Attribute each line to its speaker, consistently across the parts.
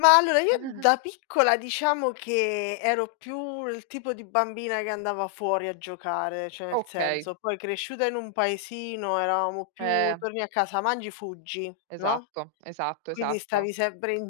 Speaker 1: Ma allora io da piccola diciamo che ero più il tipo di bambina che andava fuori a giocare, cioè nel
Speaker 2: Okay.
Speaker 1: senso, poi cresciuta in un paesino eravamo più:
Speaker 2: Ehm.
Speaker 1: torni a casa, mangi, fuggi, no,
Speaker 2: Esatto, esatto,
Speaker 1: quindi
Speaker 2: esatto.
Speaker 1: stavi sempre in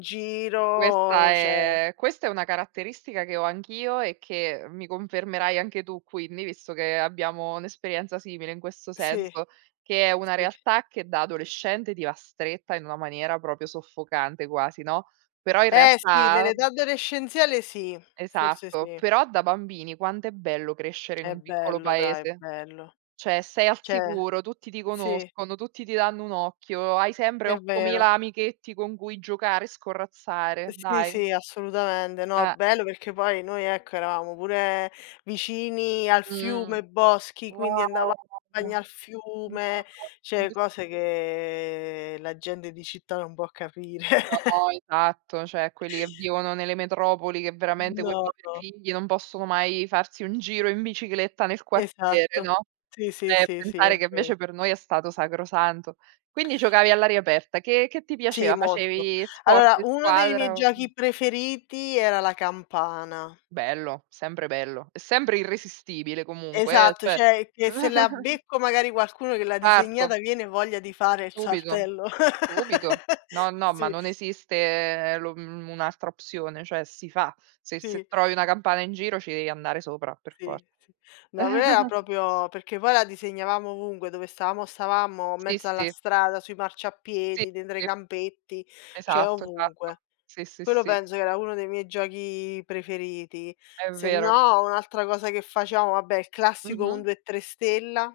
Speaker 2: Questa
Speaker 1: giro, cioè
Speaker 2: è questa è una caratteristica che ho anch'io e che mi confermerai anche tu quindi, visto che abbiamo un'esperienza simile in questo
Speaker 1: Sì,
Speaker 2: senso, che è una
Speaker 1: sì.
Speaker 2: realtà che da adolescente ti va stretta in una maniera proprio soffocante quasi, no, però in
Speaker 1: Eh, sì
Speaker 2: realtà
Speaker 1: nell'età adolescenziale sì, forse
Speaker 2: Esatto,
Speaker 1: sì.
Speaker 2: però da bambini quant'è bello crescere in
Speaker 1: È
Speaker 2: un piccolo
Speaker 1: bello dai,
Speaker 2: paese,
Speaker 1: bello.
Speaker 2: cioè sei al
Speaker 1: Cioè,
Speaker 2: sicuro, tutti ti
Speaker 1: sì.
Speaker 2: conoscono, tutti ti danno un occhio, hai sempre
Speaker 1: È vero.
Speaker 2: 8000 amichetti con cui giocare e scorrazzare,
Speaker 1: Sì,
Speaker 2: dai.
Speaker 1: sì, assolutamente. No,
Speaker 2: Eh.
Speaker 1: bello perché poi noi ecco, eravamo pure vicini al
Speaker 2: Mhmm,
Speaker 1: fiume, boschi, quindi
Speaker 2: wow
Speaker 1: andava bagno
Speaker 2: no,
Speaker 1: al
Speaker 2: mi
Speaker 1: fiume, cioè
Speaker 2: [unintelligible]
Speaker 1: cose che la gente di città non può capire.
Speaker 2: No, esatto cioè quelli che vivono nelle metropoli che veramente quei
Speaker 1: No,
Speaker 2: poveri
Speaker 1: no.
Speaker 2: figli non possono mai farsi un giro in bicicletta nel quartiere,
Speaker 1: Esatto,
Speaker 2: no,
Speaker 1: sì, sì,
Speaker 2: cioè e
Speaker 1: sì, sì,
Speaker 2: pensare
Speaker 1: è
Speaker 2: che
Speaker 1: vero.
Speaker 2: invece per noi è stato sacrosanto. Quindi, giocavi all'aria aperta, che che ti
Speaker 1: Sì,
Speaker 2: piaceva?
Speaker 1: molto.
Speaker 2: Facevi sport
Speaker 1: Allora,
Speaker 2: di
Speaker 1: uno dei miei
Speaker 2: squadra o, mhmm
Speaker 1: giochi preferiti era la campana.
Speaker 2: Bello, sempre bello, è sempre irresistibile comunque eh,
Speaker 1: Esatto,
Speaker 2: cioè
Speaker 1: cioè che se la becco magari qualcuno che l'ha
Speaker 2: Certo.
Speaker 1: disegnata, viene voglia di fare il
Speaker 2: Subito,
Speaker 1: saltello.
Speaker 2: subito. No, no, ma
Speaker 1: Sì.
Speaker 2: non esiste lo, mhmm, un'altra opzione, cioè si fa. Se se
Speaker 1: Sì.
Speaker 2: trovi una campana in giro ci devi andare sopra per for
Speaker 1: Sì, sì, no, da noi era proprio perché poi la disegnavamo ovunque, dove stavamo stavamo,
Speaker 2: Sì,
Speaker 1: mezzo alla
Speaker 2: sì.
Speaker 1: strada, sui
Speaker 2: Sì,
Speaker 1: marciapiedi, dentro ai
Speaker 2: sì.
Speaker 1: campetti, cioè
Speaker 2: Esatto esatto.
Speaker 1: ovunque.
Speaker 2: Sì, sì,
Speaker 1: Quello
Speaker 2: sì.
Speaker 1: penso che era uno dei miei giochi preferiti,
Speaker 2: È vero.
Speaker 1: sennò un'altra cosa che facevamo, vabbè il classico un,
Speaker 2: Mh-mh.
Speaker 1: due, tre stella.